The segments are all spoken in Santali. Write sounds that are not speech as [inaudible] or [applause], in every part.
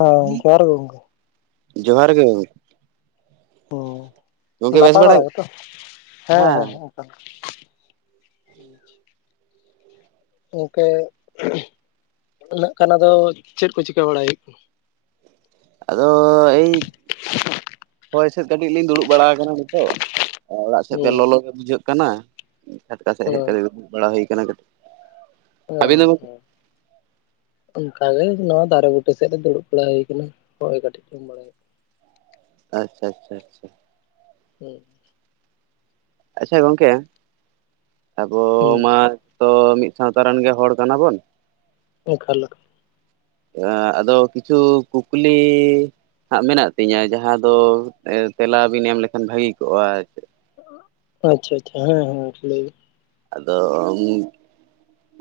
ᱦᱮ ᱡᱚᱦᱟᱨ ᱜᱮ ᱜᱚᱝᱠᱮ ᱡᱚᱦᱟᱨ ᱜᱮ ᱜᱟᱹᱵᱩ [inaudible] ᱦᱮᱸ ᱱᱟᱯᱟᱭ ᱵᱟᱲᱟ ᱜᱮ? ᱜᱮᱛᱚ ᱦᱮᱸ ᱦᱮᱸᱚᱱᱠᱟ [unintelligible] ᱜᱚᱢᱠᱮ ᱩᱹᱜ ᱠᱟᱱᱟ ᱫᱚ ᱪᱮᱫ ᱠᱚ ᱪᱤᱠᱟᱹ ᱵᱟᱲᱟᱭᱮᱫ ᱦᱳᱭᱳᱜ ᱠᱟᱱᱟ ᱟᱫᱚ ᱮᱭ ᱦᱚᱭ ᱥᱮᱫ ᱠᱟᱹᱴᱤᱡ ᱞᱤᱧ ᱫᱩᱲᱩᱵ ᱵᱟᱲᱟ ᱠᱟᱱᱟ ᱜᱮᱛᱚ ᱚᱲᱟᱜ ᱥᱮᱫ ᱯᱮ ᱦᱩᱭᱩᱜ ᱞᱚᱞᱚ ᱜᱮ ᱵᱩᱡᱷᱟᱹᱜ ᱠᱟᱱᱟ ᱪᱷᱟᱴᱠᱟ ᱥᱮᱫ ᱦᱮᱡ ᱠᱟᱱᱟ ᱠᱟᱛᱮ ᱫᱩᱲᱩᱵ ᱵᱟᱲᱟ ᱦᱩᱭᱠᱟᱴᱤᱡ ᱚ ᱦᱚᱸ ᱚᱱᱠᱟᱜᱮ ᱱᱚᱣᱟ ᱫᱟᱨᱮ ᱵᱩᱴᱟᱹ ᱥᱮᱫ ᱨᱮ ᱫᱩᱲᱩᱵ ᱵᱟᱲᱟ ᱦᱩᱭ ᱟᱠᱟᱱᱟ ᱦᱳᱭ ᱠᱟᱹᱴᱤᱡ ᱠᱷᱚᱱ ᱢᱟᱲᱟᱝ ᱨᱮ ᱟᱪᱪᱷᱟ ᱟᱪᱪᱷᱟ ᱟᱪᱪᱷᱟ ᱦᱮᱸ ᱟᱪᱪᱷᱟ ᱜᱚᱝᱠᱮ ᱟᱵᱚ ᱦᱩᱸ ᱦᱩᱸ ᱢᱟ ᱛᱚ ᱢᱤᱫ ᱥᱟᱶᱛᱟ ᱨᱮᱱ ᱜᱮ ᱦᱚᱲ ᱠᱟᱱᱟᱵᱚᱱ ᱦᱸ ᱮᱠᱷᱟᱞ ᱟᱫᱚ ᱠᱤᱪᱷᱩ ᱠᱩᱠᱞᱤ ᱦᱟᱸᱜ ᱢᱮᱱᱟᱜ ᱛᱤᱧᱟᱹ ᱡᱟᱦᱟᱸ ᱫᱚ ᱛᱮᱞᱟ ᱵᱤᱱ ᱮᱢ ᱞᱮᱠᱷᱟᱱ ᱵᱷᱟᱹᱜᱤ ᱠᱚᱜᱼᱟ ᱟᱪᱪᱷᱟ ᱟᱪᱪᱷᱟ ᱦᱮᱸ ᱦᱮᱸ ᱞᱟᱹᱭ ᱟᱫᱚ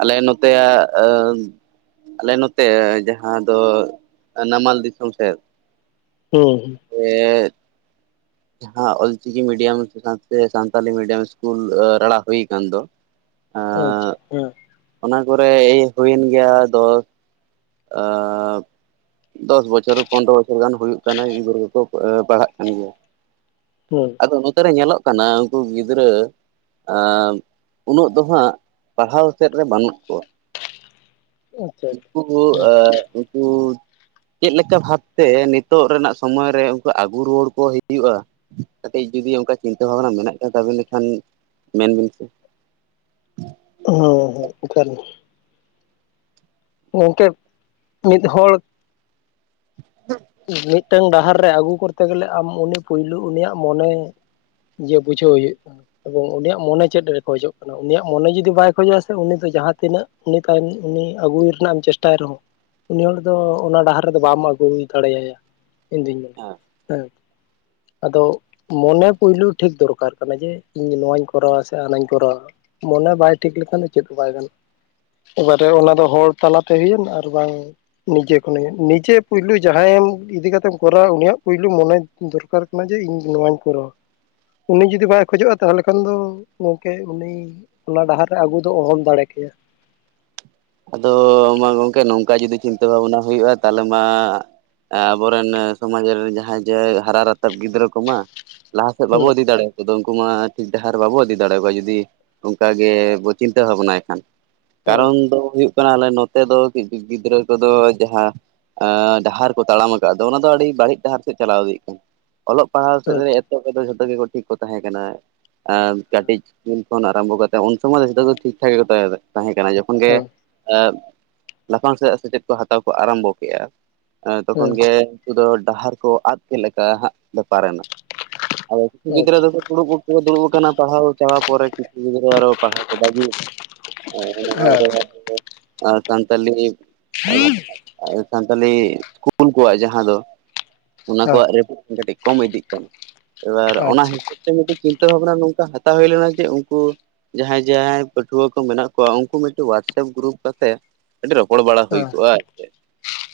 ᱟᱞᱮ ᱱᱚᱛᱮᱭᱟᱜ ᱟᱞᱮ ᱱᱚᱛᱮ ᱡᱟᱦᱟᱸ ᱫᱚ ᱱᱟᱢᱟᱞ ᱫᱤᱥᱚᱢ ᱥᱮᱫ ᱵᱤᱱ ᱦᱩᱸ ᱮᱦᱜ ᱡᱟᱦᱟᱸ ᱚᱞᱪᱤᱠᱤ ᱢᱤᱰᱤᱭᱟᱢ ᱥᱟᱶᱛᱮ ᱥᱟᱱᱛᱟᱞᱤ ᱢᱤᱰᱤᱭᱟᱢ ᱤᱥᱠᱩᱞ ᱨᱟᱲᱟ ᱦᱩᱭ ᱢᱮᱱ ᱫᱚ ᱟᱪᱪᱷᱟ ᱟᱸ ᱦᱮᱸ ᱚᱱᱟ ᱠᱚᱨᱮ ᱦᱩᱭᱮᱱ ᱜᱮᱭᱟ ᱫᱚ ᱫᱚᱥ ᱵᱚᱪᱷᱚᱨ ᱯᱚᱱᱨᱚ ᱵᱚᱪᱷᱚᱨ ᱜᱟᱱ ᱦᱩᱭᱩᱜ ᱠᱟᱱᱟ ᱜᱤᱫᱟᱹᱨᱟᱹ ᱠᱚᱠᱚ ᱯᱟᱲᱦᱟᱜ ᱠᱟᱱ ᱜᱮᱭᱟ ᱦᱩᱸ ᱟᱫᱚ ᱱᱚᱛᱮ ᱨᱮ ᱧᱮᱞᱚᱜ ᱠᱟᱱᱟ ᱩᱱᱠᱩ ᱜᱤᱫᱽᱨᱟᱹ ᱮ ᱩᱱᱟᱹᱜ ᱫᱚ ᱦᱜ ᱯᱟᱲᱦᱟᱣ ᱥᱮᱫ ᱨᱮ ᱵᱟᱹᱱᱩᱜ ᱠᱚᱣᱟ ᱟᱪᱪᱷᱟ ᱦᱮᱸ ᱮ ᱩᱱᱠᱩ ᱪᱮᱫᱞ ᱞᱮᱠᱟ ᱵᱷᱟᱵᱛᱮ ᱱᱤᱛᱚᱜ ᱨᱮᱱᱟᱜ ᱥᱚᱢᱚᱭ ᱨᱮ ᱩᱱᱠᱩ ᱟᱹᱜᱩ ᱨᱩᱣᱟᱹᱲ ᱠᱚ ᱦᱩᱭᱩᱜᱼᱟ ᱠᱟᱹᱴᱤᱡ ᱡᱩᱫᱤ ᱚᱱᱠᱟ ᱪᱤᱱᱛᱟᱹ ᱵᱷᱟᱵᱱᱟ ᱢᱮᱱᱟᱜ ᱠᱷᱟᱱ ᱛᱟᱵ ᱞᱮᱠᱷᱟᱱ ᱢᱮᱱᱵᱤᱱ ᱥᱮ ᱦᱚᱸ ᱦᱚᱸ ᱮᱠᱟᱞ ᱜᱚᱝᱠᱮ ᱢᱤᱫ ᱦᱚᱲ ᱢᱤᱫᱴᱟᱝ ᱰᱟᱦᱟᱨ ᱨᱮ ᱟᱹᱜᱩ ᱠᱚᱨᱛᱮ ᱜᱮᱞᱮ ᱟᱢ ᱩᱱᱤ ᱯᱳᱭᱞᱳ ᱩᱱᱤᱭᱟᱜ ᱢᱚᱱᱮ ᱡᱮ ᱵᱩᱡᱷᱟᱹᱣ ᱦᱩᱭᱩᱜ ᱠᱟᱱᱟ ᱮᱵᱚᱝ ᱩᱱᱤᱭᱟᱜ ᱢᱚᱱᱮ ᱪᱮᱫ ᱨᱮ ᱠᱷᱚᱡᱚᱜ ᱠᱟᱱᱟ ᱩᱱᱤᱭᱟᱜ ᱢᱚᱱᱮ ᱡᱩᱫᱤ ᱵᱟᱭ ᱠᱷᱚᱡᱚᱜᱼᱟᱥ ᱩᱱᱤ ᱡᱟᱦᱟᱸ ᱛᱤᱱᱟᱹᱜ ᱩᱱᱤ ᱛᱟᱭ ᱩᱱᱤ ᱟᱹᱜᱩᱭ ᱨᱮᱱᱟᱜ ᱮᱢ ᱪᱮᱥᱴᱟᱭ ᱨᱮᱦᱚᱸ ᱩᱱᱤ ᱦᱚᱲ ᱫᱚ ᱚᱱᱟ ᱰᱟᱦᱟᱨ ᱨᱮᱫᱚ ᱵᱟᱢ ᱟᱹᱜᱩ ᱫᱟᱲᱮᱭᱟᱭᱟ ᱤᱧᱫᱩᱧ ᱢᱮᱱᱟ ᱦᱮᱸ ᱦᱮᱸ ᱟᱫᱚ ᱢᱚᱱᱮ ᱯᱳᱭᱞᱳ ᱴᱷᱤᱠ ᱫᱚᱨᱠᱟᱨ ᱠᱟᱱᱟ ᱡᱮ ᱤᱧ ᱱᱚᱣᱟᱧ ᱠᱚᱨᱟᱣᱟ ᱥᱮ ᱦᱟᱱᱟᱧ ᱠᱚᱨᱟᱣᱟ ᱢᱚᱱᱮ ᱵᱟᱭ ᱴᱷᱤᱠ ᱞᱮᱠᱷᱟᱱ ᱫᱚ ᱪᱮᱫ ᱵᱟᱭ ᱜᱟᱱᱚᱜᱼᱟ ᱚᱠᱟᱨᱮ ᱚᱱᱟ ᱫᱚ ᱦᱚᱲ ᱛᱟᱞᱟᱛᱮ ᱦᱩᱭᱮᱱ ᱟᱨ ᱵᱟᱝ ᱱᱤᱡᱮ ᱠᱷᱚᱱ ᱱᱤᱡᱮ ᱯᱩᱭᱞ ᱡᱟᱦᱟᱸᱭᱮᱢ ᱤᱫᱤ ᱠᱟᱛᱮᱢ ᱠᱚᱨᱟᱣᱟ ᱩᱱᱤᱭᱟᱜ ᱯᱳᱭᱞᱳ ᱢᱚᱱᱮ ᱫᱚᱨᱠᱟᱨ ᱠᱟᱱᱟ ᱡᱮ ᱤᱧ ᱱᱚᱣᱟᱧ ᱠᱚᱨᱟᱣᱟ ᱩᱱᱤ ᱡᱩᱫᱤ ᱵᱟᱭ ᱠᱷᱚᱡᱚᱜᱼᱟ ᱛᱟᱦᱚᱞᱮ ᱠᱷᱟᱱ ᱫᱚ ᱜᱚᱢᱠᱮ ᱩᱱᱤ ᱚᱱᱟ ᱰᱟᱦᱟᱨ ᱨᱮ ᱟᱹᱜᱩ ᱫᱚ ᱚᱦᱚᱱ ᱫᱟᱲᱮ ᱠᱮ ᱴᱤᱠ ᱟᱫᱚ ᱢᱟ ᱜᱚᱝᱠᱮ ᱱᱚᱝᱠᱟ ᱡᱩᱫᱤ ᱪᱤᱱᱛᱟᱹ ᱵᱷᱟᱵᱱᱟ ᱦᱩᱭᱩᱜᱼᱟ ᱛᱟᱦᱚᱞᱮ ᱢᱟ ᱟᱵᱚᱨᱮᱱ ᱥᱚᱢᱟᱡᱽ ᱨᱮᱱ ᱡᱟᱦᱟᱸᱭ ᱡᱮ ᱦᱟᱨᱟ ᱨᱟᱛᱟᱵ ᱜᱤᱫᱽᱨᱟᱹ ᱠᱚᱢᱟ ᱞᱟᱦᱟ ᱥᱮᱫ ᱵᱟᱵᱚ ᱦᱩᱸ ᱤᱫᱤ ᱫᱟᱲᱮᱭᱟ ᱠᱚᱫᱚ ᱩᱱᱚ ᱢᱟ ᱴᱷᱤᱠ ᱰᱟᱦᱟᱨ ᱵᱟᱵᱚ ᱤᱫᱤ ᱫᱟᱲᱮᱭᱟᱠᱚᱣᱟ ᱡᱩᱫᱤ ᱚᱱᱠᱟᱟᱜ ᱜᱮ ᱵᱚ ᱪᱤᱱᱛᱟᱹ ᱵᱷᱟᱵᱱᱟ ᱮᱠᱷᱟᱱ ᱠᱟᱨᱚᱱ ᱫᱚ ᱦᱩᱭᱩᱜ ᱠᱟᱱᱟ ᱟᱞᱮ ᱱᱚᱛᱮ ᱫᱚ ᱜᱤᱫᱽᱨᱟᱹ ᱠᱚᱫᱚ ᱡᱟᱦᱟᱸ ᱮ ᱰᱟᱦᱟᱨ ᱠᱚ ᱛᱟᱲᱟᱢ ᱟᱠᱟᱫ ᱫᱚ ᱚᱱᱟ ᱫᱚ ᱟᱹᱰᱤ ᱵᱟᱹᱲᱤᱡ ᱰᱟᱦᱟᱨ ᱥᱮᱫ ᱪᱟᱞᱟᱣ ᱤᱫᱤᱜ ᱠᱟᱱᱟ ᱚᱞᱚᱜ ᱯᱟᱲᱦᱟᱣ ᱥᱮᱫ ᱨᱮ ᱟᱪᱪᱷᱟ ᱮᱛᱚᱵ ᱨᱮᱫᱚ ᱡᱷᱚᱛᱚ ᱜᱮᱠᱚ ᱴᱷᱤᱠ ᱠᱚ ᱛᱟᱦᱮᱸ ᱠᱟᱱᱟ ᱟᱨ ᱠᱟᱹᱴᱤᱡ ᱚᱱᱟ ᱟᱨᱟᱢᱵᱷᱚ ᱠᱟᱛᱮ ᱩᱱ ᱥᱚᱢᱚᱭ ᱫᱚ ᱡᱚᱛᱚᱜᱮ ᱴᱷᱤᱠ ᱴᱷᱟᱠ ᱜᱮ ᱛᱟᱦᱮᱸ ᱠᱟᱱᱟ ᱡᱚᱠᱷᱚᱱ ᱜᱮ ᱦᱮᱸ ᱞᱟᱯᱷᱟᱝ ᱥᱮᱫᱟᱜ ᱥᱮᱪᱮᱫ ᱠᱚ ᱦᱟᱛᱟᱣ ᱠᱚ ᱟᱨᱟᱢᱵᱚ ᱠᱮᱫᱼᱟ᱾ ᱛᱚᱠᱷᱚᱱ ᱦᱮᱸ ᱜᱮ ᱱᱩᱠᱩ ᱫᱚ ᱰᱟᱦᱟᱨ ᱠᱚ ᱟᱫ ᱠᱮᱫ ᱞᱮᱠᱟ ᱦᱟᱜ ᱵᱮᱯᱟᱨ ᱮᱱᱟ᱾ ᱟᱫᱚ ᱠᱤᱪᱷᱩ ᱜᱤᱫᱽᱨᱟᱹ ᱟᱪᱪᱷᱟ ᱫᱚᱠᱚ ᱫᱩᱲᱩᱵ ᱠᱚ ᱫᱩᱲᱩᱵ ᱟᱠᱟᱱᱟ ᱯᱟᱲᱦᱟᱣ ᱪᱟᱵᱟ ᱯᱚᱨᱮ ᱠᱤᱪᱷᱩ ᱜᱤᱫᱽᱨᱟᱹ ᱟᱨᱚ ᱯᱟᱲᱦᱟᱣ ᱠᱚ ᱵᱟᱹᱜᱤᱭᱟ ᱦᱮᱸ ᱱᱚᱣᱮ ᱦᱮᱸ ᱟᱵᱚ ᱥᱟᱱᱛᱟᱞᱤ ᱥᱟᱱᱛᱟᱞᱤ ᱤᱥᱠᱩᱞ ᱠᱚᱣᱟᱜ ᱡᱟᱦᱟᱸ ᱫᱚ ᱚᱱᱟ ᱠᱚᱣᱟᱜ ᱨᱮᱴᱮᱝ ᱠᱟᱹᱴᱤᱡ ᱠᱚᱢ ᱤᱫᱤᱜ ᱠᱟᱱᱟ ᱮᱵᱟᱨ ᱚᱱᱟ ᱥᱤᱥᱴᱮᱢᱮᱴᱤᱠ ᱵᱷᱟᱵᱱᱟ ᱱᱚᱝᱠᱟ ᱦᱟᱛᱟᱣ ᱦᱩᱭ ᱞᱮᱱᱟ ᱡᱮ ᱩᱱᱠᱩ ᱦᱟᱛᱟᱣ ᱦᱩᱭ ᱞᱮᱱᱟ ᱡᱮ ᱩᱸᱠᱩ ᱡᱟᱦᱟᱸᱭ ᱡᱟᱦᱟᱸᱭ ᱯᱟᱹᱴᱷᱩᱣᱟᱹ ᱠᱚ ᱢᱮᱱᱟᱜ ᱠᱚᱣᱟ ᱩᱱᱠᱩ ᱢᱤᱫᱴᱮᱱ ᱦᱣᱟᱴᱥᱮᱯ ᱜᱨᱩᱯ ᱚᱛᱮ ᱟᱹᱰᱤ ᱨᱚᱯᱚᱲ ᱵᱟᱲᱟ ᱦᱩᱭ ᱟᱪᱪᱷᱟ ᱦᱮᱸ ᱠᱚᱜᱼᱟ ᱟᱨ ᱪᱮ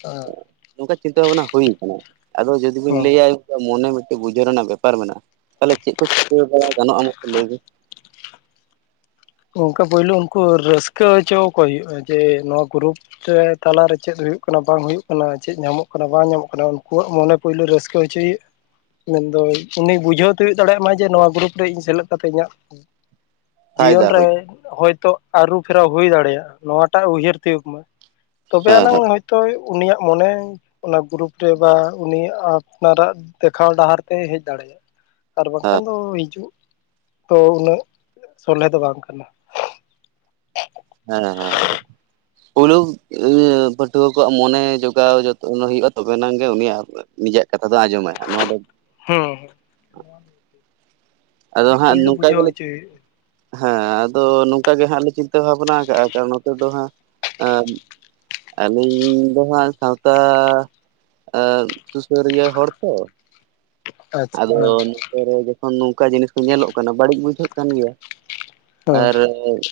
ᱦᱮᱸ ᱱᱚᱝᱠᱟ ᱪᱤᱱᱛᱟᱹ ᱵᱷᱟᱵᱱᱟ ᱦᱩᱭ-ᱟ ᱠᱟᱱᱟ᱾ ᱟᱫᱚ ᱡᱩᱫᱤ ᱵᱤᱱ ᱦᱮᱸ ᱞᱟᱹᱭᱟ ᱢᱚᱱᱮ ᱢᱤᱫᱴ ᱵᱩᱡᱷᱟᱹᱣ ᱨᱮᱱᱟᱜ ᱵᱮᱯᱟᱨ ᱢᱮᱱᱟᱜᱼᱟ᱾ ᱛᱟᱦᱚᱞᱮ ᱪᱮᱫ ᱠᱚ ᱪᱤᱠᱟᱹ ᱵᱟᱲᱟ ᱜᱟᱱᱚᱜᱼᱟ ᱢᱟᱥᱮ ᱞᱟᱹᱭ ᱵᱤᱱ [inaudible] ᱚᱱᱠᱟ ᱯᱳᱭᱞᱳ ᱩᱱᱠᱩ ᱨᱟᱹᱥᱠᱟᱹ ᱦᱚᱪᱚᱠᱚ ᱦᱩᱭᱩᱜᱼᱟ ᱡᱮ ᱱᱚᱣᱟ ᱜᱨᱩᱯ ᱛᱟᱞᱟᱨᱮ ᱪᱮᱫ ᱦᱩᱭᱩᱜ ᱠᱟᱱᱟ ᱵᱟᱝ ᱦᱩᱭᱩᱜ ᱠᱟᱱᱟ ᱪᱮᱫ ᱧᱟᱢᱚᱜ ᱠᱟᱱᱟ ᱵᱟᱝ ᱧᱟᱢᱚᱜ ᱠᱟᱱᱟ ᱩᱱᱠᱩᱣᱟᱜ ᱢᱚᱱᱮ ᱯᱳᱭᱞᱳ ᱨᱟᱹᱥᱠᱟᱹ ᱦᱚᱪᱚᱭᱼᱟ᱾ ᱢᱮᱱᱫᱚ ᱩᱱᱤ ᱵᱩᱡᱷᱟᱹᱣ ᱛᱮᱳ ᱫᱟᱲᱮᱭᱟᱜ ᱢᱟ ᱡᱮ ᱱᱚᱣᱟ ᱜᱨᱩᱯ ᱨᱮ ᱤᱧ ᱥᱮᱞᱮᱫ ᱠᱟᱛᱮᱫ ᱤᱧᱟᱹᱜ ᱯᱷᱟᱭᱫᱟ ᱡᱤᱭᱚᱱ ᱨᱮ ᱦᱩᱭ ᱦᱚᱭᱛᱳ ᱟᱹᱨᱩ ᱯᱷᱮᱨᱟᱣ ᱦᱩᱭ ᱫᱟᱲᱮᱭᱟᱜᱼᱟ᱾ ᱱᱚᱣᱟᱴᱟᱜ ᱩᱭᱦᱟᱹᱨ ᱛᱤᱭᱳᱜ ᱢᱮ᱾ ᱛᱚᱵᱮ ᱦᱮᱸ ᱟᱱᱟᱝ ᱦᱚᱳᱭᱛᱳ ᱩᱱᱤᱭᱟᱜ ᱢᱚᱱᱮ ᱚᱱᱟ ᱜᱨᱩᱯ ᱨᱮ ᱵᱟ ᱩᱱᱤᱭᱟᱜ ᱟᱨᱟᱜ ᱫᱮᱠᱷᱟᱣ ᱰᱟᱦᱟᱨ ᱛᱮᱭ ᱦᱮᱡ ᱫᱟᱲᱮᱭᱟᱜᱼᱟ ᱟᱨ ᱵᱟᱝᱠᱷᱟᱱ ᱦᱮᱸ ᱫᱚ ᱦᱤᱡᱩᱜ ᱛᱚ ᱩᱱᱟᱹᱜ ᱥᱚᱞᱦᱮ ᱫᱚ ᱵᱟᱝ ᱠᱟᱱᱟ᱾ ᱦᱮᱸ ᱦᱮᱸ ᱯᱩᱭᱞᱩ ᱤᱭᱟᱹ ᱯᱟᱹᱴᱷᱣᱟᱹ ᱠᱚᱣᱟᱜ ᱢᱚᱱᱮ ᱡᱚᱜᱟᱣ ᱡᱚᱛᱚᱱ ᱦᱩᱭᱩᱜᱭᱼᱟ ᱛᱚᱵᱮᱱᱟᱝ ᱜᱮ ᱩᱱᱤᱭᱟᱜ ᱤᱟᱹᱜ ᱠᱟᱛᱷᱟ ᱫᱚ ᱟᱸᱡᱚᱢᱟᱭ ᱱᱚᱣᱟ ᱫᱚ ᱦᱮᱸ ᱟᱫᱚ ᱦᱟᱸᱜ ᱱᱚᱝᱠᱟ ᱜᱮᱞᱮ ᱦᱩᱭᱩᱜᱼᱟ ᱦᱮᱸ ᱟᱫᱚ ᱚᱱᱠᱟᱟᱜ ᱜᱮ ᱦᱟᱸᱜ ᱞᱮ ᱪᱤᱱᱛᱟᱹ ᱵᱷᱟᱵᱱᱟ ᱠᱟᱜᱼᱟ ᱠᱟᱨᱚᱱ ᱱᱚᱛᱮ ᱫᱚ ᱦᱟᱸᱜ ᱟᱹᱞᱤᱧ ᱫᱚ ᱦᱟᱸᱜ ᱥᱟᱶᱛᱟ ᱟ ᱥᱩᱥᱟᱹᱨᱤᱭᱟᱹ ᱦᱚᱲ ᱛᱚ ᱟᱪᱪᱷᱟ ᱟᱫᱚ ᱦᱮᱸ ᱱᱚᱛᱮ ᱨᱮ ᱡᱚᱠᱷᱚᱱ ᱱᱚᱝᱠᱟ ᱡᱤᱱᱤᱥ ᱠᱚ ᱧᱮᱞᱚᱜ ᱠᱟᱱᱟ ᱵᱟᱹᱲᱤᱡ ᱵᱩᱡᱷᱟᱹᱜ ᱠᱟᱱ ᱜᱮᱭᱟ᱾ ᱦᱮᱸ ᱟᱨ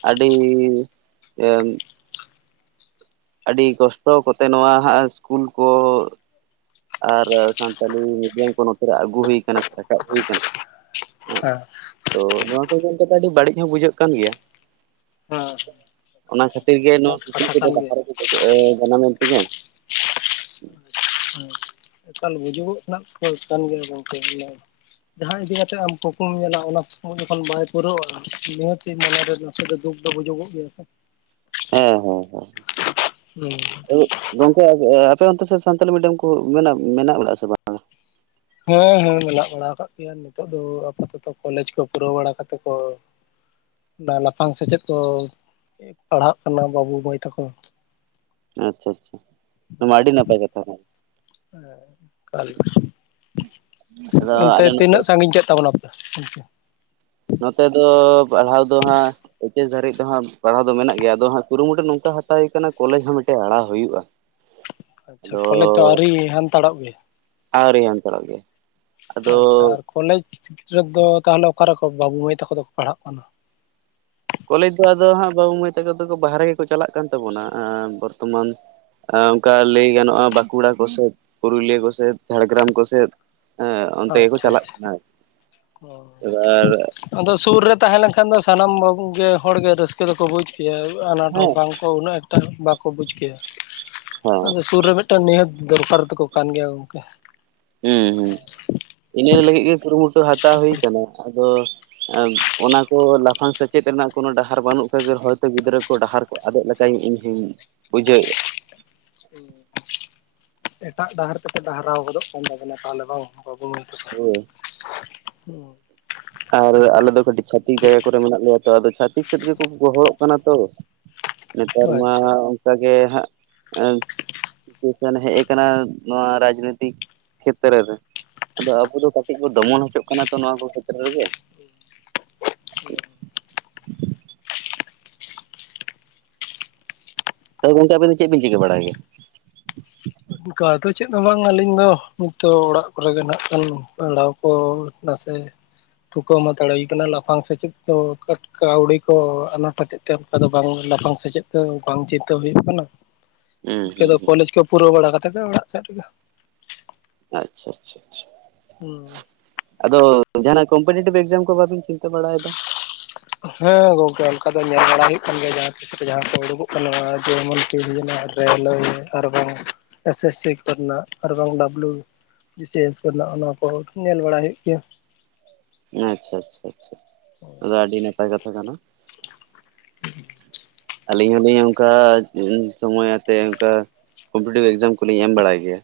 ᱟᱹᱰᱤ ᱮᱱ ᱟᱹᱰᱤ ᱠᱚᱥᱴᱚ ᱠᱚᱛᱮ ᱱᱚᱣᱟ ᱦᱟᱸ ᱥᱤᱥᱠᱩᱞ ᱠᱚ ᱟᱨ ᱥᱟᱱᱛᱟᱞᱤ ᱢᱤᱰᱤᱭᱟᱢ ᱠᱚ ᱱᱚᱛᱮᱨᱮ ᱟᱹᱜᱩ ᱦᱩᱭ ᱠᱟᱱᱟ ᱥᱮ ᱨᱟᱠᱟᱵ ᱦᱩᱭ ᱠᱟᱱᱟ᱾ ᱦᱮᱸ ᱛᱚ ᱱᱚᱣᱟ ᱟᱹᱰᱤ ᱵᱟᱹᱲᱤᱡ ᱦᱚᱸ ᱵᱩᱡᱷᱟᱹᱜ ᱠᱟᱱ ᱜᱮᱭᱟ ᱦᱮᱸ ᱦᱮᱸ ᱚᱱᱟ ᱠᱷᱟᱹᱛᱤᱨ ᱜᱮ ᱵᱩᱡᱩᱜᱚᱜ ᱱᱚᱣᱟ ᱨᱮᱱᱟᱜ ᱠᱩᱞᱤ ᱠᱟᱛᱷᱟ ᱠᱚᱫᱚ ᱠᱟᱱ ᱞᱟᱦᱟ ᱜᱮᱭᱟ ᱨᱮᱠᱚ ᱡᱟᱱᱟᱢᱮᱱ ᱛᱤᱧᱟᱹ᱾ ᱮᱠᱟᱞ ᱵᱩᱡᱩᱜᱚᱜ ᱠᱟᱱ ᱜᱮᱭᱟ ᱜᱚᱝᱠᱮ ᱡᱟᱦᱟᱸ ᱤᱫᱤ ᱠᱟᱛᱮ ᱟᱢ ᱠᱩᱠᱢᱩᱢ ᱧᱮᱞᱟ ᱚᱱᱟ ᱠᱩᱠᱢᱩᱢ ᱡᱚᱠᱷᱚᱱ ᱵᱟᱭ ᱯᱩᱨᱟᱹᱜᱼᱟ᱾ ᱱᱤᱦᱟᱹᱛ ᱢᱚᱱᱮᱨᱮ ᱱᱟᱥᱮ ᱫᱚ ᱫᱩᱠ ᱫᱚ ᱵᱩᱡᱩᱜᱚᱜ ᱜᱮᱭᱟᱥᱮ ᱦᱮᱸ ᱦᱮᱸ ᱦᱩᱸ ᱦᱮᱸ ᱜᱚᱢᱠᱮ᱾ ᱟᱯᱮ ᱚᱱᱛᱮ ᱥᱮᱫ ᱥᱟᱱᱛᱟᱞᱤ ᱢᱤᱰᱤᱭᱟᱢ ᱠᱚ ᱢᱮᱱᱟᱜ ᱢᱮᱱᱟᱜ ᱵᱟᱲᱟᱜ ᱟ ᱥᱮ ᱵᱟᱝ ᱦᱮᱸ ᱦᱮᱸ ᱢᱮᱱᱟᱜ ᱵᱟᱲᱟ ᱠᱟᱜ ᱜᱮᱭᱟ ᱱᱤᱛᱚᱜ ᱫᱚ ᱟᱯᱟᱛᱚᱛᱚ ᱠᱚᱞᱮᱡᱽ ᱠᱚ ᱯᱩᱨᱟᱹᱣ ᱵᱟᱲᱟ ᱠᱟᱛᱮ ᱠᱚ ᱚᱱᱟ ᱞᱟᱯᱷᱟᱝ ᱥᱮᱪᱮᱫ ᱠᱚ ᱯᱟᱲᱦᱟᱜ ᱠᱟᱱᱟ ᱵᱟᱹᱵᱩ ᱢᱟᱹᱭ ᱛᱟᱠᱚ ᱟᱪᱪᱷᱟ ᱟᱪᱪᱷᱟ ᱱᱚᱣᱟ ᱢᱟ ᱟᱹᱰᱤ ᱱᱟᱯᱟᱭ ᱠᱟᱛᱷᱟ ᱠᱟᱱᱟ ᱦᱮᱞ ᱟᱫᱚ ᱚᱱᱛᱮ ᱟᱞᱮ ᱱᱚᱛᱮ ᱛᱤᱱᱟᱹᱜ ᱥᱟᱺᱜᱤᱧ ᱠᱮᱫ ᱛᱟᱵᱚᱱᱟ [unintelligible] ᱛᱷᱮᱝᱠᱤᱭᱩ ᱱᱚᱛᱮ ᱫᱚ ᱯᱟᱲᱦᱟᱣ ᱫᱚ ᱦᱟᱸᱜ ᱠᱚ ᱫᱷᱟᱹᱨᱤᱡ ᱫᱚ ᱦᱟᱸᱜ ᱯᱟᱲᱦᱟᱣ ᱫᱚ ᱢᱮᱱᱟᱜ ᱜᱮᱭᱟ ᱟᱫᱚ ᱦᱟᱸᱜ ᱠᱩᱨᱩᱢᱩᱴᱩ ᱱᱚᱝᱠᱟ ᱦᱟᱛᱟᱣ ᱠᱟᱱᱟ ᱠᱚᱞᱮᱡᱽ ᱦᱚᱸ ᱢᱤᱫᱴᱮᱡ ᱟᱲᱟᱜ ᱦᱩᱭᱩᱜᱼᱟ ᱟᱪᱪᱷᱟ ᱟᱫᱚ ᱠᱚᱞᱮᱡᱽ ᱫᱚ ᱟᱹᱣᱨᱤ ᱦᱟᱱᱛᱟᱲᱚᱜ ᱜᱮ ᱟᱹᱣᱨᱤ ᱦᱟᱱᱛᱟᱲᱚᱜ ᱜᱮ ᱟᱫᱚ ᱟᱪᱪᱷᱟ ᱟᱨ ᱠᱚᱞᱮᱡᱽ ᱫᱚ ᱛᱟᱦᱚᱞᱮ ᱚᱠᱟᱨᱮᱠᱚ ᱵᱟᱹᱵᱩ ᱢᱟᱹᱭ ᱛᱟᱠᱚ ᱫᱚᱠᱚ ᱯᱟᱲᱦᱟᱜ ᱠᱟᱱᱟ ᱠᱚᱞᱮᱡᱽ ᱫᱚ ᱟᱫᱚ ᱦᱟᱸᱜ ᱵᱟᱹᱵᱩ ᱢᱟᱹᱭ ᱛᱟᱠᱚ ᱫᱚᱠᱚ ᱵᱟᱦᱨᱮ ᱜᱮᱠᱚ ᱪᱟᱞᱟᱜ ᱠᱟᱱ ᱛᱟᱵᱚᱱᱟ ᱵᱚᱨᱛᱚᱢᱟᱱ ᱚᱱᱠᱟ ᱞᱟᱹᱭ ᱜᱟᱱᱚᱜᱼᱟ ᱵᱟᱸᱠᱩᱲᱟ ᱠᱚᱥᱮᱫ ᱯᱩᱨᱩᱞᱤᱭᱟᱹ ᱠᱚᱥᱮᱫ ᱡᱷᱟᱲᱜᱨᱟᱢ ᱠᱚᱥᱮᱫ ᱦᱮᱸ ᱚᱱᱛᱮ ᱜᱮᱠᱚ ᱪᱟᱞᱟᱜ ᱠᱟᱱᱟ ᱮᱵᱟᱨ ᱚ ᱟᱫᱚ ᱥᱩᱨ ᱨᱮ ᱛᱟᱦᱮᱸ ᱞᱮᱱᱠᱷᱟᱱ ᱫᱚ ᱥᱟᱱᱟᱢ ᱜᱮ ᱦᱚᱲ ᱜᱮ ᱨᱟᱹᱥᱠᱟᱹ ᱫᱚᱠᱚ ᱵᱩᱡ ᱠ ᱟᱱᱟᱴ ᱦᱮᱸ ᱦᱚᱸ ᱦᱮᱸ ᱵᱟᱝ ᱠᱚ ᱩᱱᱟᱹᱜ ᱮᱠᱴᱟ ᱵᱟᱠᱚ ᱵᱩᱡ ᱠᱮᱭᱟ ᱟᱫᱚ ᱥᱩᱨ ᱨᱮ ᱢᱤᱫᱴᱟᱝ ᱱᱤᱦᱟᱹᱛ ᱫᱚᱨᱠᱟᱨ ᱛᱟᱠᱚ ᱠᱟᱱ ᱜᱮᱭᱟ ᱜᱚᱢᱠᱮ ᱦᱮᱸ ᱦᱩᱸ ᱤᱱᱟᱹ ᱞᱟᱹᱜᱤᱫ ᱜᱮ ᱠᱩᱨᱩᱢᱩᱴᱩ ᱦᱟᱛᱟᱣ ᱦᱩᱭ ᱟᱠᱟᱱᱟ ᱟᱫᱚ ᱚᱱᱟ ᱠᱚ ᱞᱟᱯᱷᱟᱝ ᱥᱮᱪᱮᱫ ᱨᱮᱱᱟᱜ ᱠᱳᱱᱳ ᱰᱟᱦᱟᱨ ᱵᱟᱹᱱᱩᱜ ᱠᱷᱟ ᱦᱚᱭᱛᱳ ᱜᱤᱫᱽᱨᱟᱹ ᱠᱚ ᱰᱟᱦᱟᱨ ᱟᱫᱚᱜ ᱞᱮᱠᱟ ᱤᱧ ᱦᱚᱧ ᱵᱩᱡᱷᱟᱹᱣᱮᱫᱼᱟ ᱮᱴᱟᱜ ᱰᱟᱦᱟᱨ ᱛᱮ ᱰᱟᱦᱟᱨᱟᱣ ᱜᱚᱫᱚᱜ ᱠᱟᱱ ᱛᱟᱵᱚᱱᱟ ᱛᱟᱦᱚᱞᱮ ᱵᱟᱝ ᱦᱳᱭ [unintelligible] ᱦᱩᱸ ᱟᱨ ᱟᱞᱮ ᱫᱚ ᱠᱟᱹᱴᱤᱡ ᱪᱷᱟᱹᱛᱤᱠ ᱡᱟᱭᱜᱟ ᱠᱚᱨᱮ ᱢᱮᱱᱟᱜ ᱞᱮᱭᱟ ᱛᱚ ᱟᱫᱚ ᱪᱷᱟᱹᱛᱤᱠ ᱥᱮᱫ ᱜᱮᱠᱚ ᱜᱚᱦᱚᱲᱚᱜ ᱠᱟᱱᱟ ᱛᱚ ᱱᱮᱛᱟᱨ ᱢᱟ ᱟᱪᱪᱷᱟ ᱚᱱᱠᱟ ᱜᱮ ᱦᱟᱜ [unintelligible] ᱦᱮᱡ ᱠᱟᱱᱟ ᱱᱚᱣᱟ ᱨᱟᱡᱽᱱᱤᱛᱤᱠ ᱠᱷᱮᱛᱨᱮ ᱨᱮ ᱟᱫᱚ ᱟᱵᱚ ᱫᱚ ᱠᱟᱹᱴᱤᱡ ᱵᱚ ᱫᱚᱢᱚᱱ ᱦᱚᱪᱚᱜ ᱠᱟᱱᱟ ᱛᱚ ᱱᱚᱣᱟ ᱠᱚ- ᱠᱷᱮᱛᱨᱮ ᱨᱮᱜᱮ [inaudible] ᱛᱚ ᱜᱚᱢᱠᱮ ᱟᱵᱤᱱ ᱫᱚ ᱪᱮᱫ ᱵᱤᱱ ᱪᱤᱠᱟᱹ ᱵᱟᱲᱟᱭ ᱜᱮ ᱚᱱᱠᱟ ᱫᱚ ᱪᱮᱫ ᱦᱚᱸ ᱵᱟᱝ ᱟᱹᱞᱤᱧ ᱫᱚ ᱱᱤᱛᱚᱜ ᱚᱲᱟᱜ ᱠᱚᱨᱮ ᱜᱮ ᱱᱟᱜ-ᱠᱷᱟᱱ ᱯᱟᱲᱦᱟᱣ ᱠᱚ ᱱᱟᱥᱮ ᱛᱷᱩᱠᱟᱹᱢ ᱦᱟᱛᱟᱲ ᱦᱩᱭ ᱠᱟᱱᱟ ᱞᱟᱯᱷᱟᱝ ᱥᱮᱪᱮᱫ ᱫᱚ--ᱠᱟᱹᱣᱰᱤ ᱠᱚ ᱟᱱᱟᱴ ᱦᱚᱛᱮᱡ ᱛᱮ ᱚᱱᱠᱟ ᱫᱚ ᱵᱟᱝ ᱞᱟᱯᱷᱟᱝ ᱥᱮᱪᱮᱫ ᱫᱚ ᱵᱟᱝ ᱪᱤᱱᱛᱟᱹ ᱦᱩᱭᱩᱜ ᱠᱟᱱᱟ ᱦᱩᱸ ᱤᱱᱠᱟᱹ ᱦᱩᱸ ᱫᱚ ᱦᱩᱸ ᱠᱚᱞᱮᱡᱽ ᱠᱚ ᱯᱩᱨᱟᱹᱣ ᱵᱟᱲᱟ ᱠᱟᱛᱮ ᱜᱮ ᱚᱲᱟᱜ ᱥᱮᱜ ᱨᱮᱜᱮ ᱟᱪᱪᱷᱟ ᱟᱪᱪᱷᱟ ᱟᱪᱪᱷᱟ ᱦᱩᱸ ᱟᱫᱚ ᱡᱟᱦᱟᱱᱟᱜ ᱠᱚᱢᱯᱤᱴᱤᱴᱤᱵᱽ ᱮᱠᱡᱟᱢ ᱠᱚ ᱵᱟᱵᱤᱱ ᱪᱤᱱᱛᱟᱹ ᱵᱟᱲᱟᱭ ᱫᱟ ᱦᱮᱸ ᱜᱚᱝᱠᱮ ᱚᱱᱠᱟ ᱫᱚ ᱧᱮᱞ ᱵᱟᱲᱟ ᱦᱩᱭᱩᱜ ᱠᱟᱱ ᱜᱮᱭᱟ ᱡᱟᱦᱟᱸ ᱛᱤᱥᱨᱮ ᱡᱟᱦᱟᱸ ᱠᱚ ᱩᱰᱩᱠᱚᱜ ᱠᱟᱱᱟ [unintelligible] ᱨᱮ ᱞᱟᱹᱭ ᱟᱨ ᱵᱟᱝ ᱮᱥ ᱮᱥ ᱥᱤ ᱠᱚᱨᱮᱱᱟᱜ ᱟᱨ ᱵᱟᱝ ᱰᱟᱵᱞᱩ ᱵᱤᱥᱮᱥ ᱠᱚᱨᱮᱱᱟᱜ ᱚᱱᱟ ᱠᱚ ᱧᱮᱞ ᱵᱟᱲᱟ ᱦᱩᱭᱩᱜ ᱜᱮᱭᱟ ᱟᱪᱪᱷᱟ ᱟᱪᱪᱷᱟ ᱟᱫᱚ ᱟᱹᱰᱤ ᱱᱟᱯᱟᱭ ᱠᱟᱛᱷᱟ ᱠᱟᱱᱟ ᱟᱹᱞᱤᱧ ᱦᱚᱸᱞᱤᱧ ᱚᱱᱠᱟ ᱥᱩᱢᱟᱹᱭ ᱟᱛᱮ ᱚᱝᱠᱟ ᱠᱚᱢᱯᱤᱴᱤᱴᱤᱵᱽ ᱮᱠᱡᱟᱢ ᱠᱚᱞᱤᱧ ᱮᱢ ᱵᱟᱲᱟᱭ ᱜᱮᱭᱟ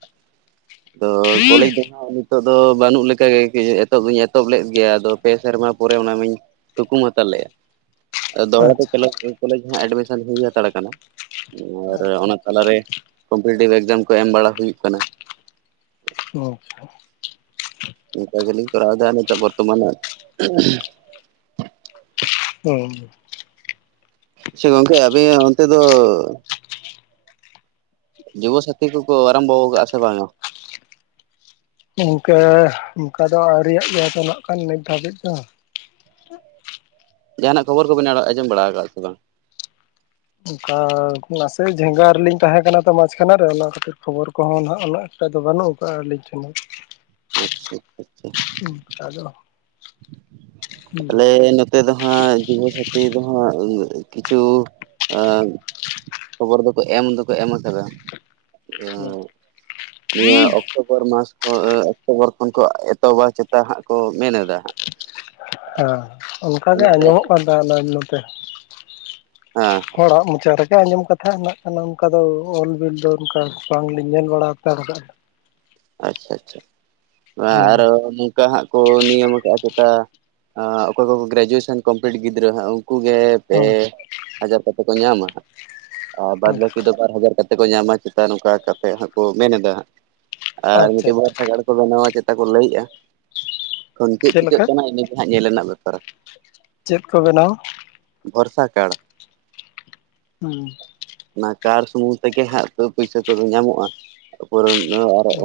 ᱛᱚ ᱠᱚᱞᱮᱡᱽ ᱫᱚ ᱦᱟᱜ ᱱᱤᱛᱚᱜ ᱫᱚ ᱵᱟᱹᱱᱩᱜ ᱞᱮᱠᱟ ᱜᱮ ᱮᱛᱚᱦᱚᱵ ᱫᱩᱧ ᱮᱛᱚᱦᱚᱵ ᱞᱮᱫ ᱜᱮᱭᱟ ᱟᱫᱚ ᱯᱮ ᱥᱮᱨᱢᱟ ᱯᱚᱨᱮ ᱚᱱᱟ ᱢᱟᱹᱧ ᱛᱩᱠᱩᱢᱟ ᱛᱟᱞᱮᱭᱟ ᱫᱚᱲᱦᱟ ᱛᱮ ᱟᱪᱪᱷᱟ ᱠᱚᱞᱮᱡᱽ [unintelligible] ᱦᱚᱸ ᱮᱰᱢᱤᱥᱚᱱ ᱦᱩᱭ ᱦᱟᱛᱟᱲ ᱠᱟᱱᱟ ᱟᱨ ᱟᱪᱪᱷᱟ ᱚᱱᱟ ᱛᱟᱞᱟᱨᱮ ᱠᱚᱢᱯᱤᱴᱤᱴᱤᱵᱽ ᱮᱠᱡᱟᱢ ᱠᱚ ᱮᱢ ᱵᱟᱲᱟ ᱦᱩᱭᱩᱜ ᱠᱟᱱᱟ᱾ ᱚ ᱚᱱᱠᱟ ᱜᱮᱞᱤᱧ ᱠᱚᱨᱟᱣ ᱫᱟ ᱱᱤᱛᱳᱜ ᱵᱚᱨᱛᱚᱢᱟᱱ ᱟᱜ ᱦᱩᱸ ᱟᱪᱪᱷᱟ ᱜᱚᱢᱠᱮ ᱟᱵᱤᱱ ᱚᱱᱛᱮ ᱫᱚ ᱡᱩᱵᱚᱥᱟᱛᱤ ᱠᱚᱠᱚ ᱟᱨᱟᱢᱵᱚ ᱠᱟᱜᱼᱟ ᱥᱮ ᱵᱟᱝᱼᱟ ᱤᱱᱠᱟᱹ ᱚᱱᱠᱟ ᱫᱚ ᱟᱹᱣᱨᱤᱭᱟᱜ ᱜᱮᱭᱟ ᱛᱚ ᱱᱟᱜ ᱠᱷᱟᱱ ᱱᱤᱛ ᱫᱷᱟᱹᱵᱤᱡ ᱫᱚ ᱡᱟᱦᱟᱱᱟᱜ ᱠᱷᱚᱵᱚᱨ ᱠᱚᱵᱮᱱ ᱟᱡᱚᱢ ᱵᱟᱲᱟ ᱠᱟᱜ ᱥᱮ ᱵᱟᱝ ᱚᱱᱠᱟ ᱱᱟᱥᱮ ᱡᱷᱮᱸᱜᱟ ᱨᱮᱞᱤᱧ ᱛᱟᱦᱮᱸ ᱠᱟᱱᱟ ᱛᱚ ᱢᱟᱡᱽ ᱠᱷᱟᱱᱟ ᱨᱮ ᱚᱱᱟ ᱠᱷᱟᱹᱛᱤᱨ ᱠᱷᱚᱵᱚᱨ ᱠᱚᱦᱚᱸ ᱱᱟᱜ ᱩᱱᱟᱹᱜ [unintelligible] ᱴᱟᱜ ᱫᱚ ᱵᱟᱹᱱᱩᱜ ᱟᱠᱟᱟᱜᱼᱟ ᱟᱹᱞᱤᱧ ᱴᱷᱮᱱ ᱟᱪᱪᱷᱟ ᱟᱪᱪᱷᱟ ᱟᱪᱪᱷᱟ ᱚᱱᱠᱟ ᱫᱚ ᱦᱩᱸ ᱟᱞᱮ ᱱᱚᱛᱮ ᱫᱚ ᱦᱟᱜ ᱡᱩᱵᱚᱥᱟᱛᱤ ᱫᱚ ᱦᱟᱜ ᱠᱤᱪᱷᱩ ᱠᱷᱚᱵᱚᱨ ᱫᱚᱠᱚ ᱮᱢ ᱫᱚᱠᱚ ᱮᱢ ᱠᱟᱫᱟ ᱦᱩᱸ ᱚ ᱱᱤᱭᱟᱹ ᱦᱮᱸ ᱚᱠᱴᱳᱵᱚᱨ ᱢᱟᱥ ᱠᱷᱚᱱ ᱚᱠᱴᱳᱵᱚᱨ ᱠᱷᱚᱱ ᱠᱚ ᱮᱛᱚᱦᱚᱵᱟ ᱪᱮᱛᱟ ᱦᱟᱜ ᱠᱚ ᱢᱮᱱ ᱮᱫᱟ ᱦᱟᱸᱜ ᱦᱮᱸ ᱚᱱᱠᱟᱜᱮ ᱚᱱᱟᱨᱮ ᱟᱸᱡᱚᱢᱚᱜ ᱠᱟᱱ ᱛᱟᱦᱮᱱᱟ ᱱᱚᱛᱮ ᱦᱮᱸ ᱦᱚᱲᱟᱜ ᱢᱚᱪᱟᱨᱮ ᱟᱸᱡᱚᱢ ᱠᱟᱛᱷᱟ ᱦᱮᱱᱟᱜ ᱠᱟᱱᱟ ᱚᱱᱠᱟ ᱫᱚ ᱚᱞ ᱵᱤᱞ ᱫᱚ ᱚᱱᱠᱟ ᱵᱟᱝ ᱞᱤᱧ ᱧᱮᱞ ᱵᱟᱲᱟ ᱦᱟᱛᱟᱲ ᱠᱟᱜ-ᱟ᱾ ᱟᱪᱪᱷᱟ ᱟᱪᱪᱷᱟ ᱟᱨᱚ ᱚᱱᱠᱟ ᱦᱟᱜ ᱠᱚ ᱱᱤᱭᱚᱢ ᱠᱟᱜ-ᱟ᱾ ᱪᱮᱛᱟ ᱚᱠᱚᱭ ᱠᱚᱠᱚ ᱜᱨᱮᱡᱩᱭᱮᱥᱮᱱ ᱠᱚᱢᱯᱞᱤᱴ ᱜᱤᱫᱽᱨᱟᱹ ᱦᱟᱜ ᱩᱱᱠᱩ ᱜᱮ ᱯᱮ ᱦᱩᱸ ᱦᱟᱡᱟᱨ ᱠᱟᱛᱮ ᱠᱚ ᱧᱟᱢᱟ ᱦᱟᱜ ᱟᱨ ᱵᱟᱫᱽ ᱵᱟᱹᱠᱤ ᱫᱚ ᱵᱟᱨ ᱦᱟᱡᱟᱨ ᱠᱟᱛ- ᱧᱟᱢᱟ ᱪᱮᱛᱟ ᱱᱚᱝᱠᱟ ᱠᱟᱛᱮ ᱦᱟᱜ ᱠᱚ ᱢᱮᱱ ᱮᱫᱟ ᱦᱟᱜ ᱟᱨ ᱟᱪᱪᱷᱟ ᱢᱤᱫᱴᱤᱡ ᱵᱟᱨ ᱥᱟᱜᱟᱲ ᱠᱚ ᱵᱮᱱᱟᱣᱟ- ᱠᱚ ᱞᱟᱹᱭ ᱮᱜᱼᱟ ᱮᱠᱷᱚᱱ ᱪᱮᱜ ᱪᱮᱫ ᱪᱤᱠᱟᱹᱜ ᱞᱮᱠᱟ ᱠᱟᱱᱟ ᱤᱱᱟᱹᱜᱮ ᱦᱟᱜ ᱧᱮᱞ ᱨᱮᱱᱟᱜ ᱵᱮᱯᱟᱨ᱾ ᱪᱮᱫ ᱠᱚ ᱵᱮᱱᱟᱣ ᱵᱚᱨᱥᱟ ᱠᱟᱲ ᱦᱩᱸ ᱠᱟᱨ ᱥᱩᱢᱩᱝ ᱛᱮᱜᱮ ᱦᱟᱜ ᱯᱩᱭᱥᱟ ᱠᱚᱫᱚ ᱧᱟᱢᱚᱜᱼᱟ ᱾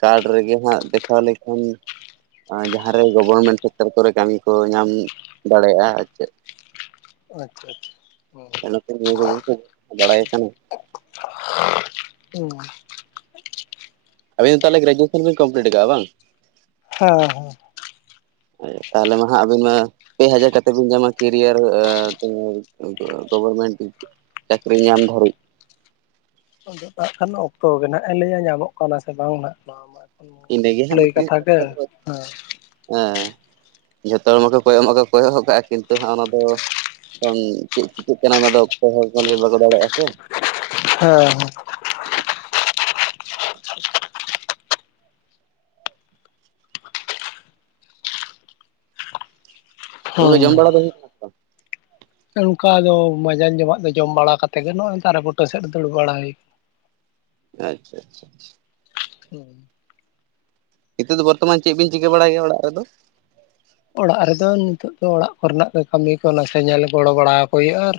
ᱠᱟᱨᱰ ᱨᱮᱜᱮ ᱦᱟᱜ ᱫᱮᱠᱷᱟᱣ ᱞᱮᱠᱷᱟᱱ ᱡᱟᱦᱟᱸᱨᱮ ᱜᱚᱵᱷᱚᱨᱢᱮᱱᱴ ᱥᱮᱠᱴᱟᱨ ᱠᱚᱨᱮ ᱠᱟᱹᱢᱤ ᱠᱚ ᱧᱟᱢ ᱫᱟᱲᱮᱭᱟᱜᱼᱟ ᱟᱨ ᱪᱮᱫ ᱟᱪᱪᱷᱟ ᱟᱪᱪᱷᱟ ᱦᱩᱸ ᱵᱟᱲᱟᱭ ᱠᱟᱱ ᱦᱮᱸ ᱟᱹᱵᱤᱱ ᱛᱟᱦᱚᱞᱮ ᱜᱨᱮᱡᱩᱣᱮᱥᱚᱱ ᱵᱤᱱ ᱠᱚᱢᱯᱞᱤᱴ ᱟᱠᱟᱟᱜᱼᱟ ᱵᱟᱝ? ᱦᱮᱸ ᱦᱮᱸ ᱛᱟᱦᱞᱮ ᱢᱟ ᱦᱟᱸᱜ ᱟᱹᱵᱤᱱ ᱢᱟ ᱯᱮ ᱦᱟᱡᱟᱨ ᱠᱟᱛᱮᱫ ᱵᱮᱱ ᱧᱟᱢᱟ ᱠᱮᱨᱤᱭᱟᱨ ᱜᱚᱵᱚᱨᱢᱮᱱᱴ ᱪᱟᱹᱠᱨᱤ ᱧᱟᱢ ᱫᱷᱟᱹᱨᱤᱡ ᱟᱫᱚ ᱮᱠᱷᱟᱱ ᱚᱠᱛᱚ ᱜᱮ ᱱᱟᱦᱟᱸᱜ ᱟᱹᱞᱤᱧᱟᱜ ᱧᱟᱢᱚᱜ ᱠᱟᱱᱟ ᱥᱮ ᱵᱟᱝ ᱦᱟᱸᱜ ᱱᱚᱣᱟ ᱢᱟ᱾ ᱮᱠᱷᱚᱱ ᱮᱱᱰᱮ ᱜᱮ ᱱᱟᱦᱟᱜ ᱞᱟᱹᱭ ᱢᱤᱫᱴᱮᱱ ᱜᱮ ᱠᱟᱛᱷᱟ ᱫᱚ ᱦᱮᱸ ᱡᱚᱛᱚ ᱦᱚᱲ ᱢᱟᱠᱚ ᱠᱚᱭᱚᱜ ᱢᱟ ᱠᱚ ᱠᱚᱭᱚᱜ ᱠᱟᱜᱼᱟ᱾ ᱠᱤᱱᱛᱩ ᱦᱟᱸᱜ ᱚᱱᱟᱫᱚ ᱚᱱ ᱪᱮᱫ ᱪᱤᱠᱟᱹᱜ ᱠᱟᱱᱟ ᱚᱱᱟ ᱫᱚ ᱚᱠᱚᱭ ᱦᱚᱲ ᱠᱷᱟᱹᱞᱤ ᱵᱟᱠᱚ ᱫᱟᱲᱮᱭᱟ ᱥᱮ ᱦᱮᱸᱮ ᱛᱚᱵᱮ ᱦᱩᱸ ᱡᱚᱢ ᱵᱟᱲᱟ ᱫᱚ ᱦᱩᱭᱱᱟ ᱥᱮ ᱵᱟᱝ? ᱱᱚ ᱱᱚᱱᱠᱟ ᱫᱚ ᱢᱟᱡᱟᱱ ᱡᱚᱢᱟᱜ ᱜᱮ ᱡᱚᱢ ᱵᱟᱲᱟ ᱠᱟᱛᱮᱜ ᱜᱮ ᱱᱚᱜᱼᱚᱭ ᱫᱟᱨᱮ ᱵᱩᱴᱟᱹ ᱥᱮᱫ ᱨᱮ ᱫᱩᱲᱩᱵ ᱵᱟᱲᱟ ᱦᱩᱭ ᱟᱠᱟᱱᱟ᱾ ᱟᱪᱪᱷᱟ ᱟᱪᱪᱷᱟ ᱦᱮᱸ ᱱᱤᱛᱚᱜ ᱫᱚ ᱵᱚᱨᱛᱚᱢᱟᱱ ᱪᱮᱫ ᱵᱮᱱ ᱪᱤᱠᱟᱹ ᱵᱟᱲᱟᱭ ᱜᱮᱭᱟ ᱚᱲᱟᱜ ᱨᱮᱫᱚ ᱚᱲᱟᱜ ᱨᱮᱫᱚ ᱱᱤᱛᱚᱜ ᱫᱚ ᱚᱲᱟᱜ ᱠᱚᱨᱮᱱᱟᱜ ᱜᱮ ᱠᱟᱹᱢᱤ ᱠᱚ ᱱᱟᱥᱮ ᱧᱮᱞ ᱜᱚᱲᱚ ᱵᱟᱲᱟᱠᱚ ᱦᱩᱭᱩᱜᱼᱟ ᱟᱨ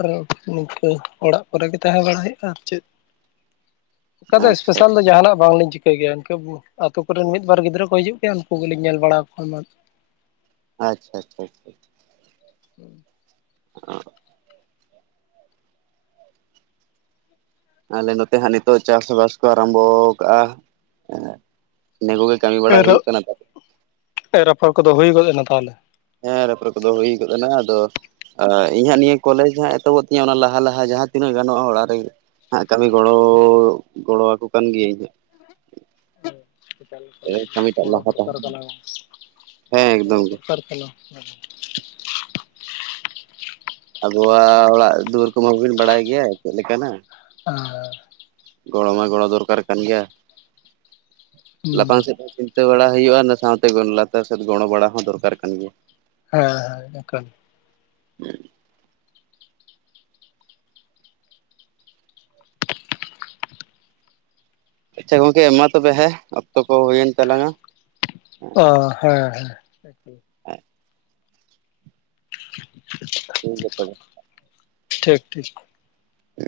ᱱᱤᱝᱠᱟᱹ ᱚᱲᱟᱜ ᱠᱚᱨᱮ ᱜᱮ ᱛᱟᱦᱮᱸ ᱵᱟᱲᱟᱭ ᱦᱩᱭᱩᱜᱼᱟ᱾ ᱟᱨ ᱪᱮᱫ [inaudible] ᱚᱱᱠᱟ ᱫᱚ ᱟᱪᱪᱷᱟ ᱮᱥᱯᱮᱥᱟᱞ ᱫᱚ ᱡᱟᱦᱟᱱᱟᱜ ᱵᱟᱝᱞᱤᱧ ᱪᱤᱠᱟᱹ ᱤᱱᱠᱟᱹ ᱜᱮᱭᱟ ᱤᱱᱠᱟᱹ ᱟᱹᱛᱳ ᱠᱚᱨᱮᱱ ᱢᱤᱫᱵᱟᱨ ᱜᱤᱫᱽᱨᱟᱹ ᱠᱚ ᱦᱤᱡᱩᱜ ᱜᱮᱭᱟ ᱩᱱᱠᱩ ᱜᱮᱞᱤᱧ ᱧᱮᱞ ᱵᱟᱲᱟ ᱠᱚᱣᱟ ᱮᱢᱟᱱ ᱟᱪᱪᱷᱟ ᱟᱪᱪᱷᱟ ᱟᱷᱟ [inaudible] ᱚ ᱟᱞᱮ ᱱᱚᱛᱮ ᱦᱟᱸᱜ ᱱᱤᱛᱚᱜ ᱪᱟᱥᱵᱟᱥ ᱠᱚ ᱟᱨᱟᱢᱵᱷᱚ ᱠᱟᱜᱼᱟ ᱾ ᱤᱱᱟᱹ ᱠᱚᱜᱮ ᱠᱟᱹᱢᱤ ᱵᱟᱲᱟ ᱮᱨᱚᱜ ᱦᱩᱭᱩᱜ ᱠᱟᱱᱟ ᱛᱟᱦ ᱮᱨ ᱟᱯᱷᱚᱨ ᱠᱚᱫᱚ ᱦᱩᱭ ᱜᱚᱫ ᱮᱱᱟ ᱛᱟᱦᱚᱞᱮ? ᱦᱮᱸ ᱮᱨ ᱟᱯᱷᱚᱨ ᱠᱚᱫᱚ ᱦᱩᱭ ᱜᱚᱫ ᱮᱱᱟ ᱟᱫᱚ ᱟᱹ ᱤᱧ ᱦᱟᱸᱜ ᱱᱤᱭᱟᱹ ᱠᱚᱞᱮᱡᱽ ᱦᱟᱸᱜ ᱮᱛᱚᱦᱚᱵᱚᱜ ᱛᱤᱧᱟᱹ᱾ ᱚᱱᱟ ᱞᱟᱦᱟ ᱞᱟᱦᱟ ᱡᱟᱦᱟᱸ ᱛᱤᱱᱟᱹᱜ ᱜᱟᱱᱚᱜᱼᱟ ᱚᱲᱟᱜ ᱨᱮᱜᱮ ᱦᱟᱸᱜ ᱠᱟᱹᱢᱤ ᱜᱚᱲᱚ ᱜᱚᱲᱚ ᱟᱠᱠᱚ ᱠᱟᱱ ᱜᱤᱭᱟᱹᱧ ᱦᱟᱸ ᱮᱠᱟᱞ ᱮᱠᱟᱞ ᱜᱚᱲᱚ ᱞᱟᱦᱟ ᱛᱟᱦᱮᱸ ᱫᱚᱨᱠᱟᱨ ᱠᱟᱱᱟ᱾ ᱦᱮᱸ ᱜᱚᱲᱚ ᱮᱠᱫᱚᱢ ᱜᱮ ᱫᱚᱨᱠᱟᱨ ᱠᱟᱱᱟ᱾ ᱟᱵᱚᱣᱟᱜ ᱚᱲᱟᱜ ᱫᱩᱣᱟᱹᱨ ᱠᱚᱢᱟᱵᱳᱱ ᱵᱟᱲᱟᱭ ᱜᱮᱭᱟ ᱪᱮᱫ ᱞᱮᱠᱟᱱᱟ᱾ ᱟᱨ ᱜᱚᱲᱚ ᱢᱟ ᱜᱚᱲᱚ ᱫᱚᱨᱠᱟᱨ ᱠᱟᱱ ᱜᱮᱭᱟ ᱦᱮᱸ ᱞᱟᱛᱷᱟᱝ ᱥᱮᱫ ᱡᱛᱮ ᱵᱟᱲᱟ ᱦᱩᱭᱩᱜᱼᱟ ᱚᱱᱟ ᱥᱟᱶᱛᱮ ᱞᱟᱛᱟᱨ ᱥᱮᱫ ᱜᱚᱲᱚ ᱵᱟᱲᱟ ᱦᱚᱸ ᱫᱚᱨᱠᱟᱨ ᱠᱟᱱ ᱜᱮᱭᱟ ᱦᱮᱸ ᱦᱮᱸ ᱮᱱᱟᱞ ᱦᱮᱸ ᱟᱪᱪᱷᱟ ᱜᱚᱢᱠᱮ ᱢᱟ ᱛᱚᱵᱮ ᱦᱮᱸ ᱚᱠᱛᱚ ᱠᱚ ᱦᱩᱭᱮᱱ ᱛᱟᱞᱟᱝᱟ ᱚ ᱦᱮᱸ ᱦᱮᱸ ᱴᱷᱤᱠ ᱜᱮᱭᱟ ᱛᱚᱵᱮ ᱴᱷᱤᱠ ᱴᱷᱤᱠ ᱦ